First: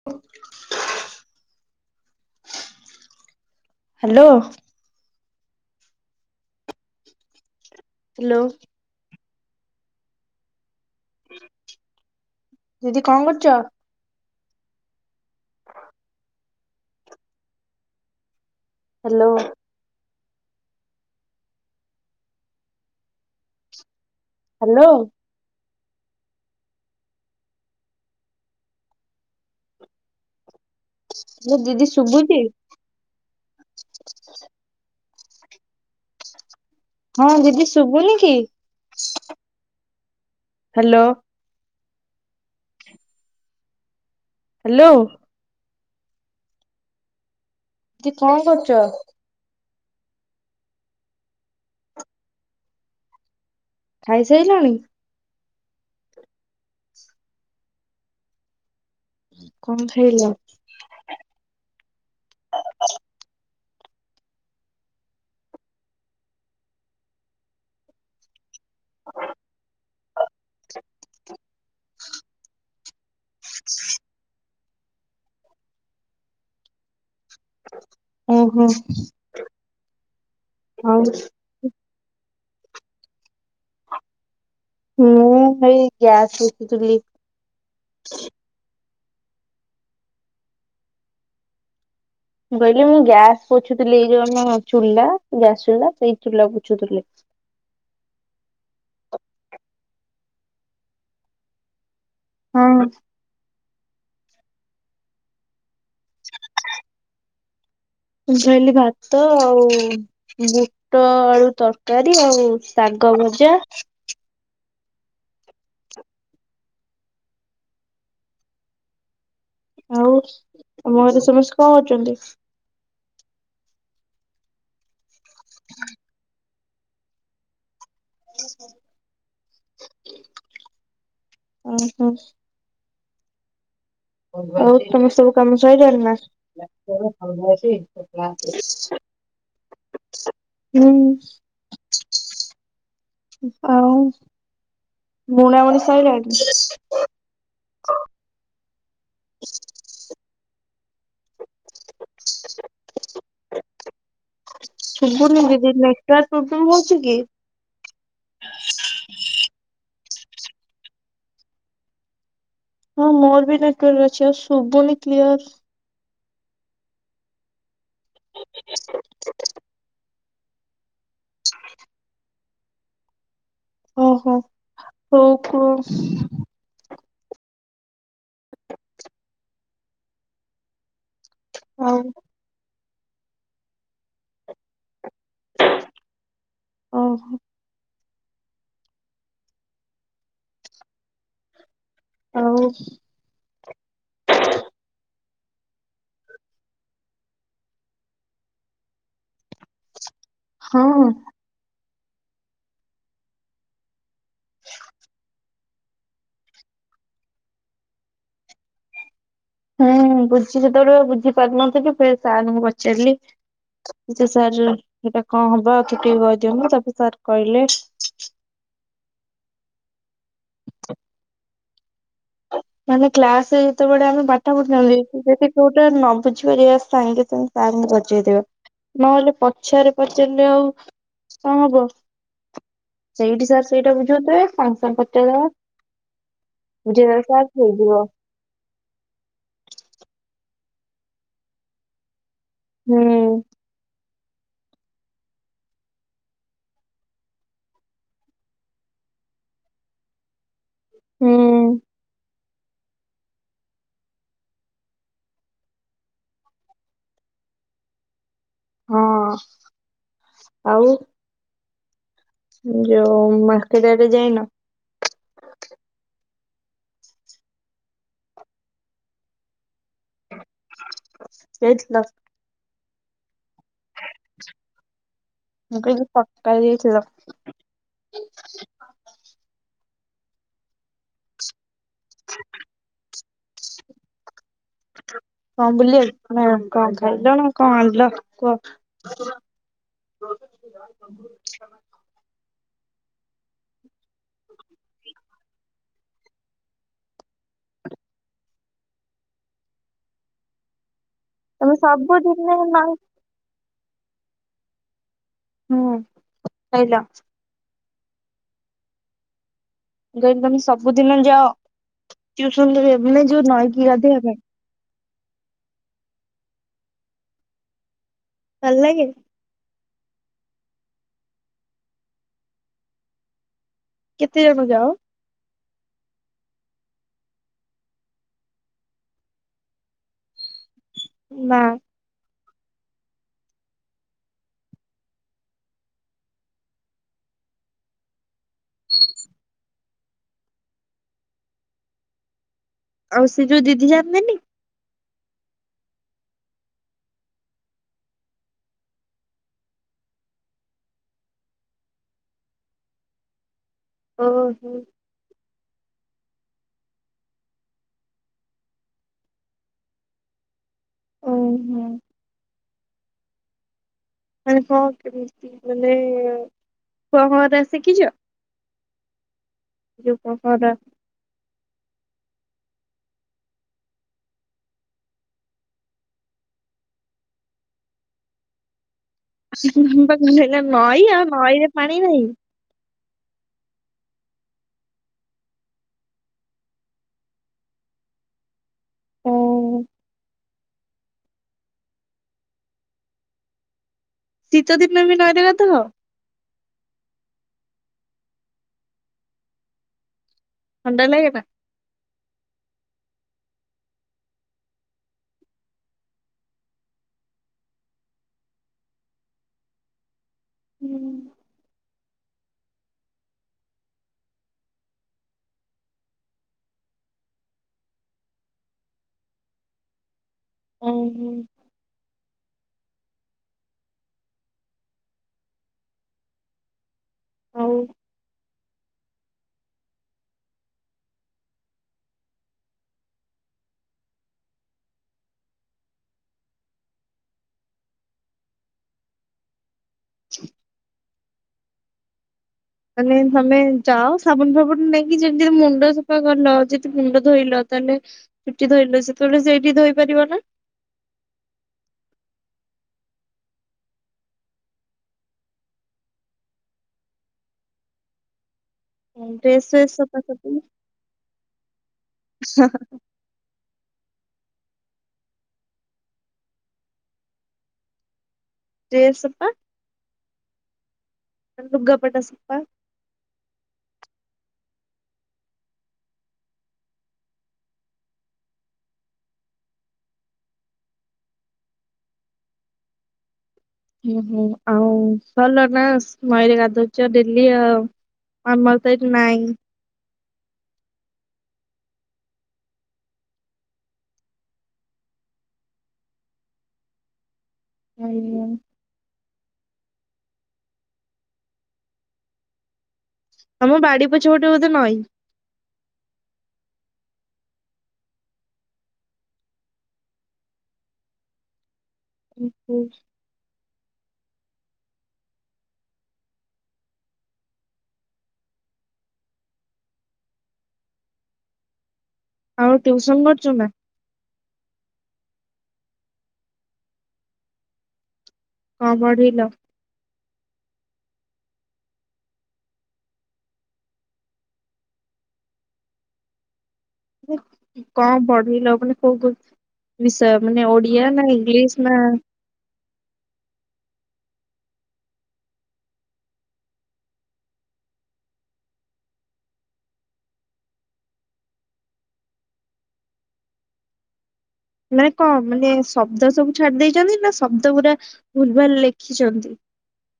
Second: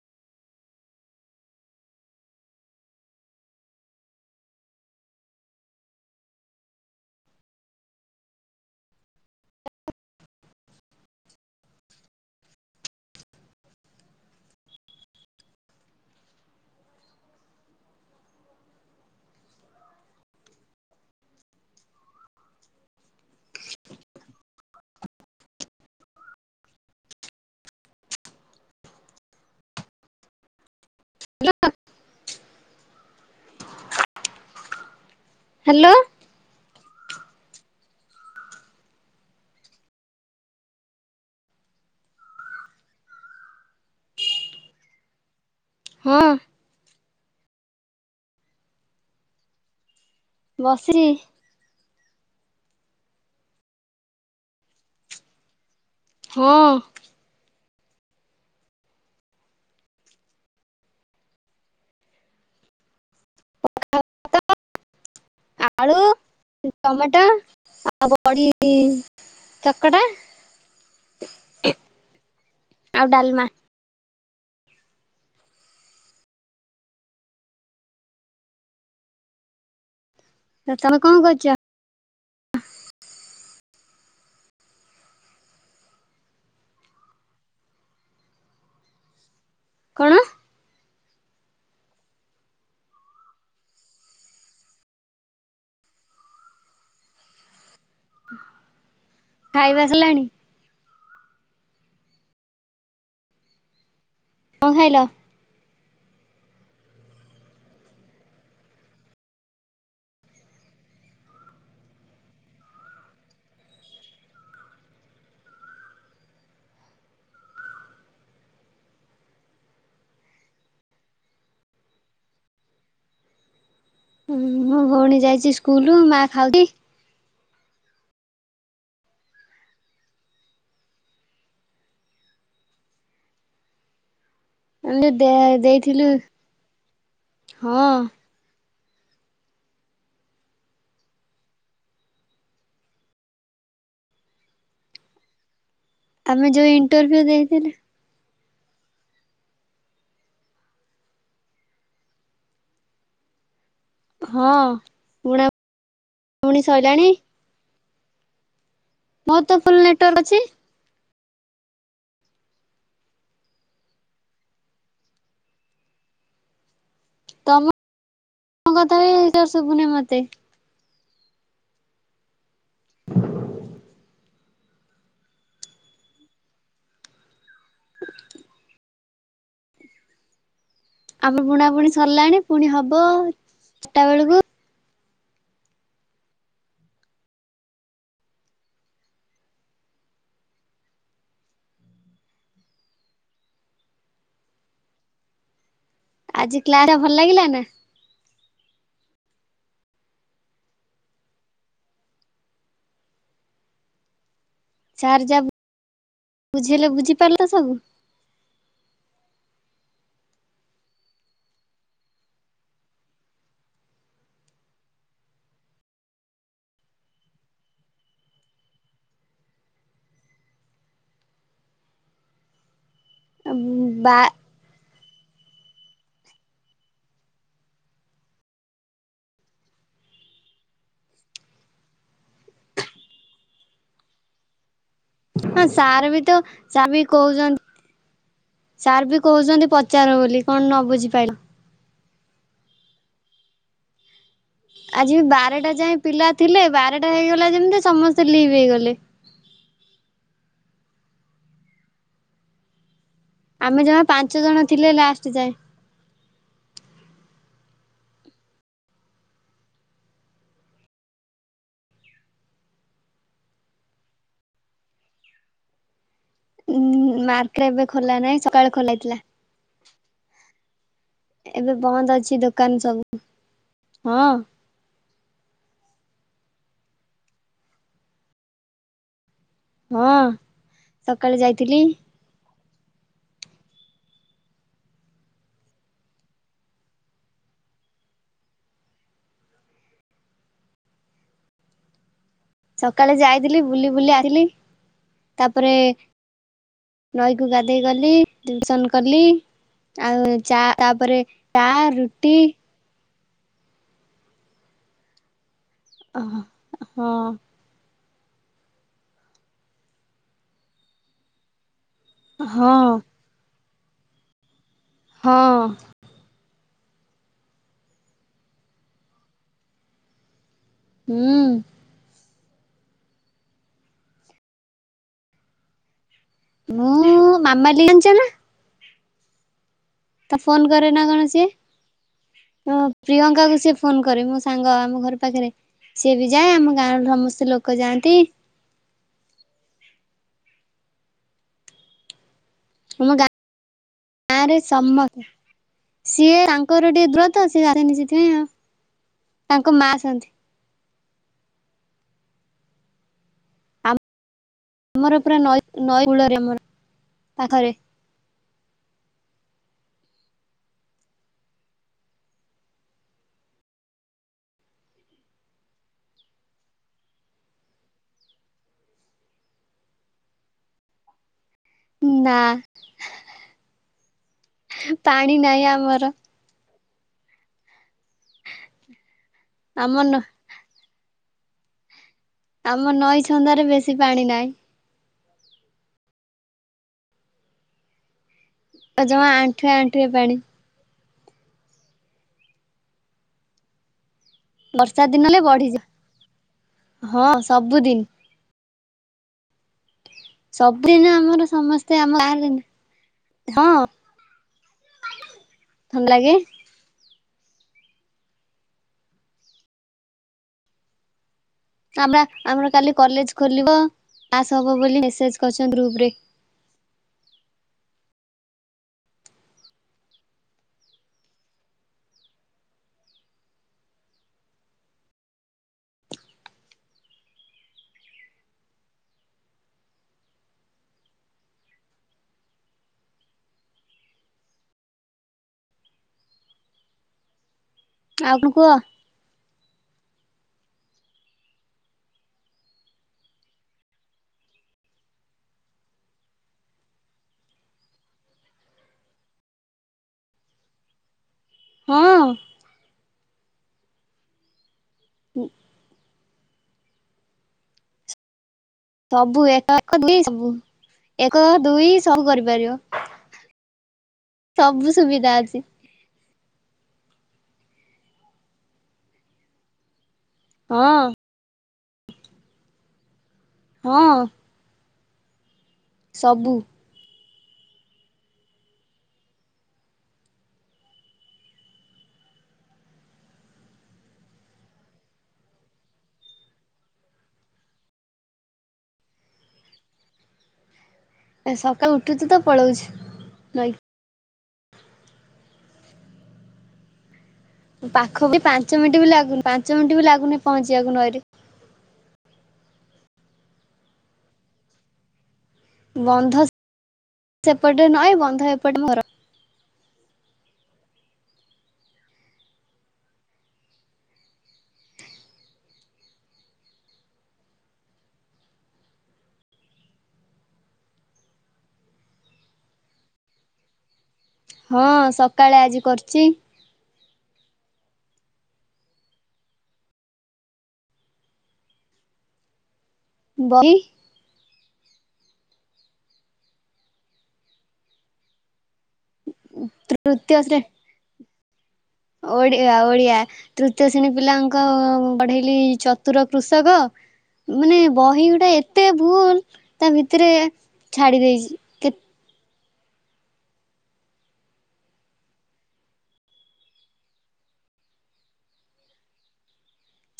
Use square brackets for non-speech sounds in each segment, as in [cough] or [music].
ହ hello. Hello. ଦିଦି କଣ କରୁଛ? ହ୍ୟାଲୋ। ହ୍ୟାଲୋ। ହାଲୋ ଦିଦି ଶୁଭୁଛି? ହ୍ୟାଲୋ। ହଁ ଦିଦି ଶୁଭୁନି କି? ହ୍ୟାଲୋ। ହ୍ୟାଲୋ। ହଁ। ଦି କଣ କରୁଛ? ବସିଛି। ଖାଇସାଇଲଣି? ହଁ। କଣ ଖାଇଲ? ଆଳୁ ଟମାଟୋ ଆଉ ବଡି ଚକଟା ଆଉ ଡାଲମା। ହ ଓହୋ। ତ ଆଉ ତମେ କଣ କରୁଛ? ମୁଁ ହେଇ ଗ୍ୟାସ ଚୁଲି କଣ? କହିଲି ମୁଁ ଗ୍ୟାସ ପୋଛୁଥିଲି ଏଇ ଯୁ ଆମ ଚୁଲା ଗ୍ୟାସ ଚୁଲା ସେଇ ଚୁଲା ପୋଛୁଥିଲ। ଖାଇବା ହେଲାଣି। ହଁ। କ ଖାଇଲ। ମୁଁ ଖାଇଲି ଭାତ ଆଉ ବୁଟ ଆଳୁ ତରକାରୀ ଆଉ ଶାଗ ଭଜା ଆଉ ତମ ଘରେ ସମସ୍ତେ କଣ ଅଛନ୍ତି? ହୁଁ ହୁଁ ମୋ ଭଉଣୀ ଯାଇଛି ସ୍କୁଲ ମା ଖାଉଛି। ଉ ହୁଁ। ହଉ ଆମେ ତମ ସବୁ କାମ ଯୋଉ ସଇଲାଣି ଦେଇଥିଲୁ ନା? ହଁ ହୁଁ। ଆଉ ବୁଣା ବୁଣି ସାଇଲାଣି? ସିଏ ଦେଇଥିଲେ। ହଁ ବୁଣା ଶୁଭୁନି ଦିଦି ନେଟୱର୍କ୍ ବୁଣି ପ୍ରୋବ୍ଲେମ ହଉଛି ସରିଲାଣି କି? ମୋର ତ ଫୁଲ ନେଟୱାର୍କ ଅଛି। ହଁ ମୋର ବି ନେଟୱର୍କ ଅଛି ଆଉ ଶୁଭୁନି କ୍ଲିୟର। ତମ କଥ ବି କ୍ଲିୟର ଶବୁନି ମତେ। ହ ଓହୋ ହଉ କୁଅ? ଆମ ପୁଣା ପୁଣି ଆଉ ସରିଲାଣି ପୁଣି ହବ ଚାରିଟା ବେଳକୁ ଓହୋ। ଆଉ ଆଜି କ୍ଲା ଟା ଭଲ ଲାଗିଲା ନା? ହଁ। ହ ସାର ଯା ବୁଝେଇଲେ ବୁଝିପାରିଲ ସବୁ? ହୁଁ ବୁଝି ସେତେବେଳୁ ବୁଝି ପାରୁିନଥିଲି ଫେର ସାରଙ୍କୁ ପଚାରିଲି। ଯେ ସାର୍ ହେଟା କଣ ହବ ତୁ ଟିକେ କହିଦିଅନ୍ତୁ ତାପରେ ସାର୍ କହିଲେ। ଆ ଆମେ କ୍ଲାସ ଯେତେବେଳେ ଆମେ ବା [unintelligible] ଯଦି କୋଉଟା ନ ବୁଝିବାରିବା ସାଙ୍ଗେ ସାଙ୍ଗେ ସାରଙ୍କୁ ପଚାରିବି। ନହେଲେ ପଛଆରେ ପଚାରିଲେ ଆଉ ସମ୍ଭବ ସେଇଠି ସାର୍ ସେଇଟା ବୁଝଉଥିବେ [unintelligible] ହଁ ସାର୍ ବି ତ ସାର ବି ବୁଝେଇଦେବେ ସାର୍ କହୁଛନ୍ତି ହେଇଯିବ। ସାର୍ ବି କହୁଛନ୍ତି ପଚାର ବୋଲି କଣ ନ ବୁଝିପାଇଲ? ହୁଁ। ଆଜି ବାରଟା ଯାଏ ପିଲା ଥିଲେ ବାରଟା ହେଇଗଲା ଯେମିତି ସମସ୍ତେ ଲିଭ୍ ହେଇଗଲେ। ହୁଁ। ଆମେ ଜମା ପାଞ୍ଚ ଜଣ ଥିଲେ ଲାଷ୍ଟ ଯାଏ। ହଁ ଆଉ ଯୋଉ ମାର୍କେଟ ଆଡେ ଯାଇନ? ଉଁ ମାର୍କ ଏବେ ଖୋଲା ନାଇଁ ସକାଳେ ଖୋଲା ଥିଲା। ଏବେ ଯାଇଥିଲ? ବନ୍ଦ ଅଛି ଦୋକାନ ସବୁ ହଁ। ମୁଁ କହିଲି ପଟା ଦେଇଥିଲ। ହଁ ସକାଳେ ଯାଇଥିଲି। କଣ ବୁଲି ଆକୁ ନା କଣ ଖାଇଲ ନା କଣ ଆଣିଲ କୁହ? ସକାଳେ ଯାଇଥିଲି ବୁଲି ବୁଲି ଆସଥିଲି ତାପରେ ନଈକୁ ଗାଧେଇ ଗଲି। ଟ୍ୟୁସନ କଲି ଆଉ ଚା ତାପରେ ଚା ତମେ ରୁଟି ସବୁଦିନେ ମା ହୁଁ ହଁ ଖାଇଲ ହଁ। କହିଲି ତମେ ସବୁଦିନ ଯାଅ ଟିଉସନ ହଁ କରିବା ପାଇଁ ନା ଯୋଉ ନଈକି ଗାଧୋଇବା ପାଇଁ। ହଁ। ଭଲ ଲାଗେ। ହୁଁ। କେତେ ଜାଗ ଯାଅ? ମୁଁ ମାମାଲି ଜଣିଛ ନା ତା ଫୋନ୍ କରେ ନା କଣ ସିଏ। ନା ହଁ ପ୍ରିୟଙ୍କାକୁ ସିଏ ଫୋନ କରେ, ମୋ ସାଙ୍ଗ ଆମ ଘର ପାଖରେ। ସିଏ ବି ଯାଏ ଆମ ଗାଁର ସମସ୍ତେ ଲୋକ ଯାଆନ୍ତି। [inaudible] ଆମ ଆଉ ସେ ଯୋଉ ଦିଦି ଜାଆନ୍ତିନି। ଗାଁ ରେ ସମସ୍ତେ ସିଏ ତାଙ୍କର ଟିକେ ଦୂର ତ ସିଏ ଆସେନି ସେଥିପାଇଁ ଆଉ। ତାଙ୍କ ମା ଆସନ୍ତି। ଓହୋ। ଆମର ପୁରା ନଈ ନଈ କୂଳରେ ଆମର ପାଖରେ ଓହୋ। ମାନେ କଣ କେମିତି ମାନେ ପହଁରା ଶିଖିଛ। ଯଉ ପହଁରା। ନା ପାଣି ନାହିଁ ଆମର। [inaudible] ଆମ ନ ନଈ ଆଉ ନଈରେ ପାଣି ନାହିଁ। ଆମ ନଈ ଛନ୍ଦରେ ବେଶୀ ପାଣି ନାହିଁ। ଆଉ ଜମା ଓ ଆଣ୍ଠୁଏ ଆଣ୍ଠୁଏ ପାଣି। ଶୀତ ବର୍ଷା ବି ଦିନ ହେଲେ ନଈରେ ଗାଧାଅ ବଢିଯାଏ। ହଁ ସବୁଦିନ ଥଣ୍ଡା ସବୁଦିନ ଲାଗେ ନା? ଆମର ସମସ୍ତେ ସେ ଆମ [unintelligible] ହଁ ଭଲ ଲାଗେ। ହୁଁ। ଆମ ଆମର କାଲି କଲେଜ ଖୋଲିବ କ୍ଲାସ ହବ ବୋଲି ମେସେଜ କରିଛନ୍ତି ଗ୍ରୁପରେ। ଓହୋ। ହଉ। ଆଉ କଣ କୁହ। [inaudible] ମାନେ ତମେ ଯାଅ ସାବୁନ ଫାବୁନ ନେଇକି ଯେମତିି ମୁଣ୍ଡ ସଫା କଲ ଯଦି ମୁଣ୍ଡ ଧୋଇଲ ତାହେଲେ। ଚୁଟି ଧୋଇଲ ସେତେବେଳେ ସେଇଠି ଧୋଇ ପାରିବ ନା। ହଁ। [inaudible] ସବୁ ଡ୍ରେସ ଏକ ଫ୍ରେସ ଏକ ଦୁଇ ସଫା ସବୁ ସଫି ଏକ ଦୁଇ ସବୁ କରିପାରିବ। ସବୁ ସୁବିଧା ଅଛି। ଡ୍ରେସ ସଫା ହଁ। ଲୁଗାପଟା ସଫା ହଁ। ସବୁ ଓହୋ ଆଉ ଭଲ ନା ନଈରେ ଗାଧୁଉଛ ଡେଲି ଆଉ ଆମର ତ ଏଠି ନାଇଁ। ଏ ସକାଳୁ ଉଠୁଛୁ ତ ପଳଉଛୁ। ନଈ ପାଖ ବି ହୁଁ ପାଞ୍ଚ ମିନିଟ୍ ବି ଲାଗୁନି ପାଞ୍ଚ ମିନିଟ ବି ଲାଗୁନି ପହଞ୍ଚିବାକୁ ନଈରେ। ତମ ବାଡି ପଛ ଗୋଟେ ବୋଧେ ନଈ। ବନ୍ଧ ସେପଟେ ନଁ ବନ୍ଧ ଏପଟେର କୁପୁର ଆଉ ୍ୟଉସନ କରୁଛୁ ନା ହଁ ସକାଳେ ଆଜି କରୁଛି। କଣ ବଢିଲ? ବହି। କଣ ପଢ ଲ ମାନେୋଉ ବିଷୟ ତୃତୀୟ ମାନେ ଓ ୟ ନା ଇଂଲିଶ ନା ଓ ଓଡିଆ ତୃତୀୟ ଶ୍ରେଣୀ ପିଲାଙ୍କ ବଢେଇଲି ଚତୁର କୃଷକ ମାନେ ବହି ଗୁଟା ଏତେ ଭୁଲ ତା ଭିତରେ ଛାଡ଼ି ଦେଇଛି। କେ ମାନେ କଣ ମାନେ ଶବ୍ଦ ସବୁ ଛାଡି ଦେଇେଇଛନ୍ତି ନା ଶବ୍ଦ ପୁରା ଭୁଲ ଭଲ ଲେଖିଛନ୍ତି।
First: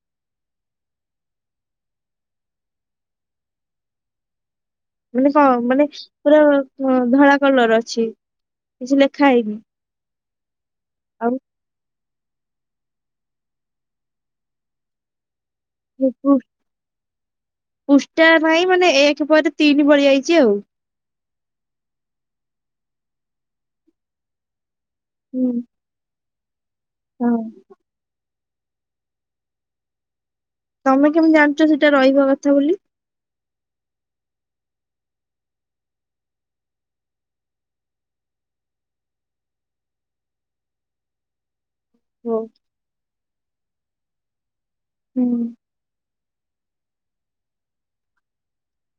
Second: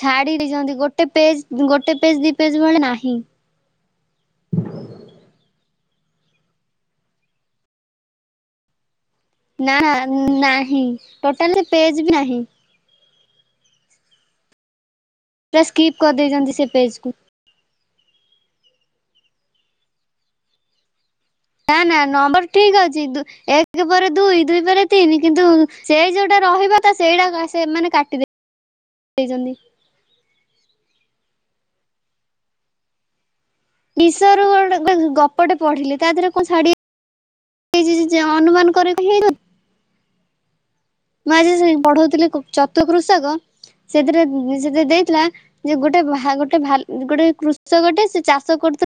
ଛାଡି ଦେଇଛନ୍ତି ଗୋଟେ ପେଜ ଗୋଟେ ପେଜ ଦି ପେଜ ଭଳେ ନାହିଁ। ମାନେ କଣ ମାନେ ପୁରା ଧଳା କଲର ଅଛି କିଛି ଲେଖା ହେଇନି। ନା ନାହିଁ ଆଉ ଟୋଟାଲ ପେଜ ବି ନାହିଁ। ପୁରା ସ୍କିପ୍ କରିଦେଇଛନ୍ତି ସେ ପେଜ୍କୁୁ ପୃଷ୍ା ନାହିଁ ମାନେ ଏକ ପରେ ତିନି ପଡିଯାଇଛି ଆଉ ନା ନା ନମ୍ବର ଠିକ ଅଛି ଏକ ପରେ ଦୁଇ ଦୁଇ ପରେ ତିନି କିନ୍ତୁ ହୁଁ ସେଇ ଯୋଉଟା ରହିବ ତ ହଁ ସେଇଟା ସେ ମାନେ କାଟିଦ ଦେଇଛନ୍ତି। ତମେ କେମିତି ଜାଣିଛ ସେଇଟା ରହିବା କଥା ବୋଲି। ନିଶ ର ଗୋଟ ଗ ଗପଟେ ପଢିଲି ତା ଦେହରେ କଣ ଶାଢୀ ଅନୁମାନ କରି ହେଇଯା ମୁଁ ଆଜି ପଢଉ ଓ, ଚତୁ କୃଷକ ସେଥିରେ ସେଥିରେ ଦେଇଥିଲା। ହୁଁ ଯେ ଗୋଟେ ଗୋଟେ ଗୋଟେ କୃଷକ ଗୋଟେ ସେ ଚାଷ କରୁଥୁ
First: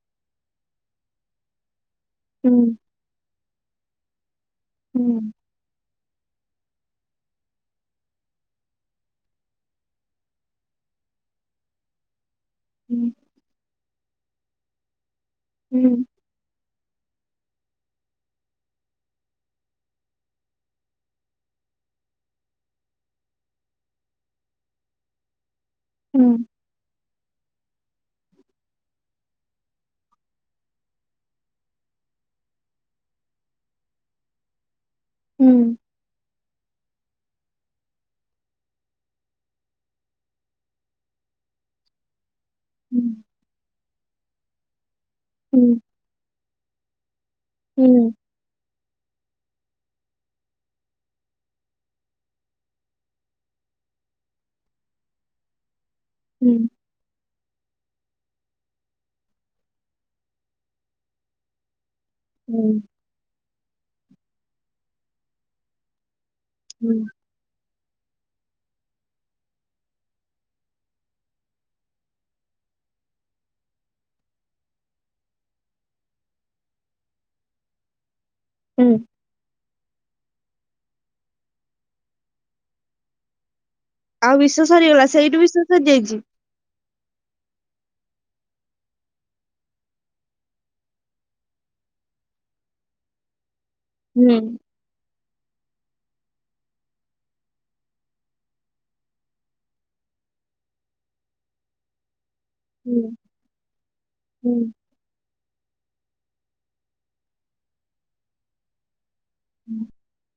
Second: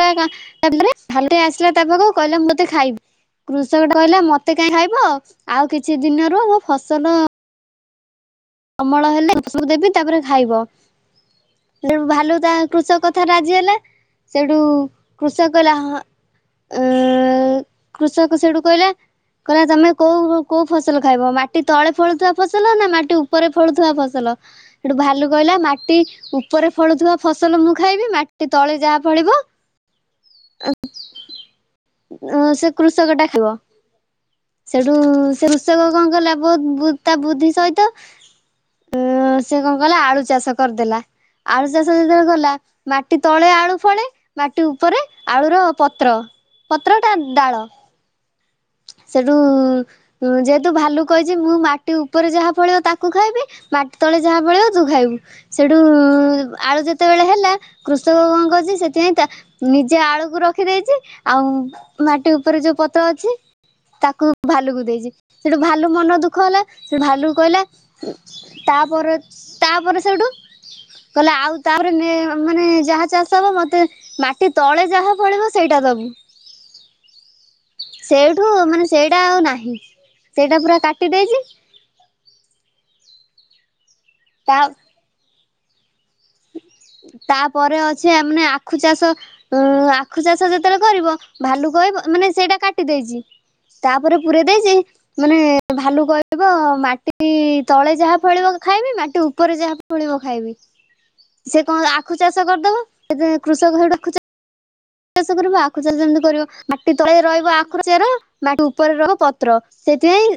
ଭରେ ଆସିଲା ତା ପାଖକୁ। କହିଲା ହୁଁ ମତେ ଖାଇବି କୃଷକ ଟା କହିଲା ମତେ କାହିଁ ହୁଁ ଖାଇବ ଆଉ କିଛି ଦିନ ରୁହ ମୋ ଫସଲ। ଅମଳ ହେଲେ ଫସଲ ଦେବି ତାପରେ ଖାଇବ ହେଲେ ଭାଲୁ ତା କୃଷକ ହୁଁ। କଥା ରାଜି ହେଲେ ସେଠୁ କୃଷକ କହିଲା ହଁ। ଅ କୃଷକ ସେଇଠୁ କହିଲା କହିଲ ତମେ କଉ କୋଉ ଫସଲ ଖାଇବ ମାଟି ତଳେ ଫଳୁଥିବା ଫସଲ ନା ମାଟି ଉ ଉପରେ ଫଳୁଥିବା ଫସଲ ସେଠୁ ଭାଲୁ କହିଲା ମାଟି ଉ ଉପରେ ଫଳୁଥିବା ଫସଲ ମୁଁ ଖାଇବି ମାଟି ତଳେ ଯାହା ଫଳିବ ସେ କୃଷକଟା ଖାଇବ ସେଠୁ ସେ ରୃଷକ କଣ କଲା ବହୁତ ତା ବୁଦ୍ଧି ସହିତ। ଉ ସେ କଣ କଲା ଆଳୁ ଚାଷ କରିଦେଲା ଆଳୁ ଚାଷ ଯେତେବେଳେ କଲା ମାଟି ତଳେ ଆଳୁ ଫଳେ ମାଟି ଉପରେ ଆଳୁର ପତ୍ର। ପତ୍ର ଟା ଡାଳ। ହୁଁ। ସେଠୁ ଯେହେତୁ ଭାଲୁ କହିଛି ମୁଁ ମାଟି ଉପରେ ଯାହା ଫଳିବ ମୁଁ ତାକୁ ଖାଇବି। ମାଟି ତଳେ ଯାହା ଫଳିବ ତୁ ଖାଇବୁ ସେଇଠୁ ଆଳୁ ଯେ ଯେତେବେଳେ ହେଲା କୃଷକ କଣ କରଛି ସେଥିପାଇଁ ତା ନିଜେ ଆଳୁକୁ ରଖିଦେଇଛି ଆଉ। ମାଟି ଉପରେ ଯୋଉ ପତ୍ର ଅଛି ତାକୁ ଭାଲୁକୁ ଦେଇଛି ସେଠୁ ଭାଲୁ ମନ ଦୁଃଖ ହେଲା। ସେ ଭାଲୁ କହିଲା ତାପ ପର ତାପରେ ସେଇଠୁ କହିଲା ଆଉ ତାପରେ ମେ ମାନେ ଯାହା ଚାଷ ହବ ମତେ ମାଟି ତଳେ ଯାହା ପଳିବ ସେଇଟା ଦବୁ। ସେଇଠୁ ମାନେ ସେଇଟା ଆଉ ନାହିଁ ସେଇଟା ପୁରା କାଟି ଦେଇଛି। ଆଉ ତା ବିଶ୍ୱଵସରିଗଲା ସେଇଠୁ ବିଶ୍ଵ ସରି ଯାଇଛି। ତାପରେ ଅଛି ଆମାନେ ଆଖୁ ଚାଷ। ଉଁ ଆଖୁ ଚାଷ ଯେତେବେଳେ କରିବ ଭାଲୁ କହ ମାନେ ସେଇଟା କାଟି ଦେଇଛି। ତା ପରେ ପୁରେଇ ହୁଁ ଦେଇଛି। ମାନେ ଭାଲୁ କହିବ ମାଟି ତଳେ ଯାହା ଫଳିବ ଖାଇବି ମାଟି ଉପରେ ଯାହା ଫଳିବ ଖାଇବି। ସେ କଣ ଆଖୁ ଚାଷ କରିଦବ ହୁଁ ଯେ କୃଷକ ସେଠୁ ହୁଁ। ଚାଷ କରିବ, ଆଖୁ ଚାଷ ଯେମିତି କରିବ ମାଟି ତଳେ ରହିବ ଆଖୁର ଚେର। ମାଟି ଉପରେ ରହିବ ପତ୍ର। ସେଇଥିପାଇଁ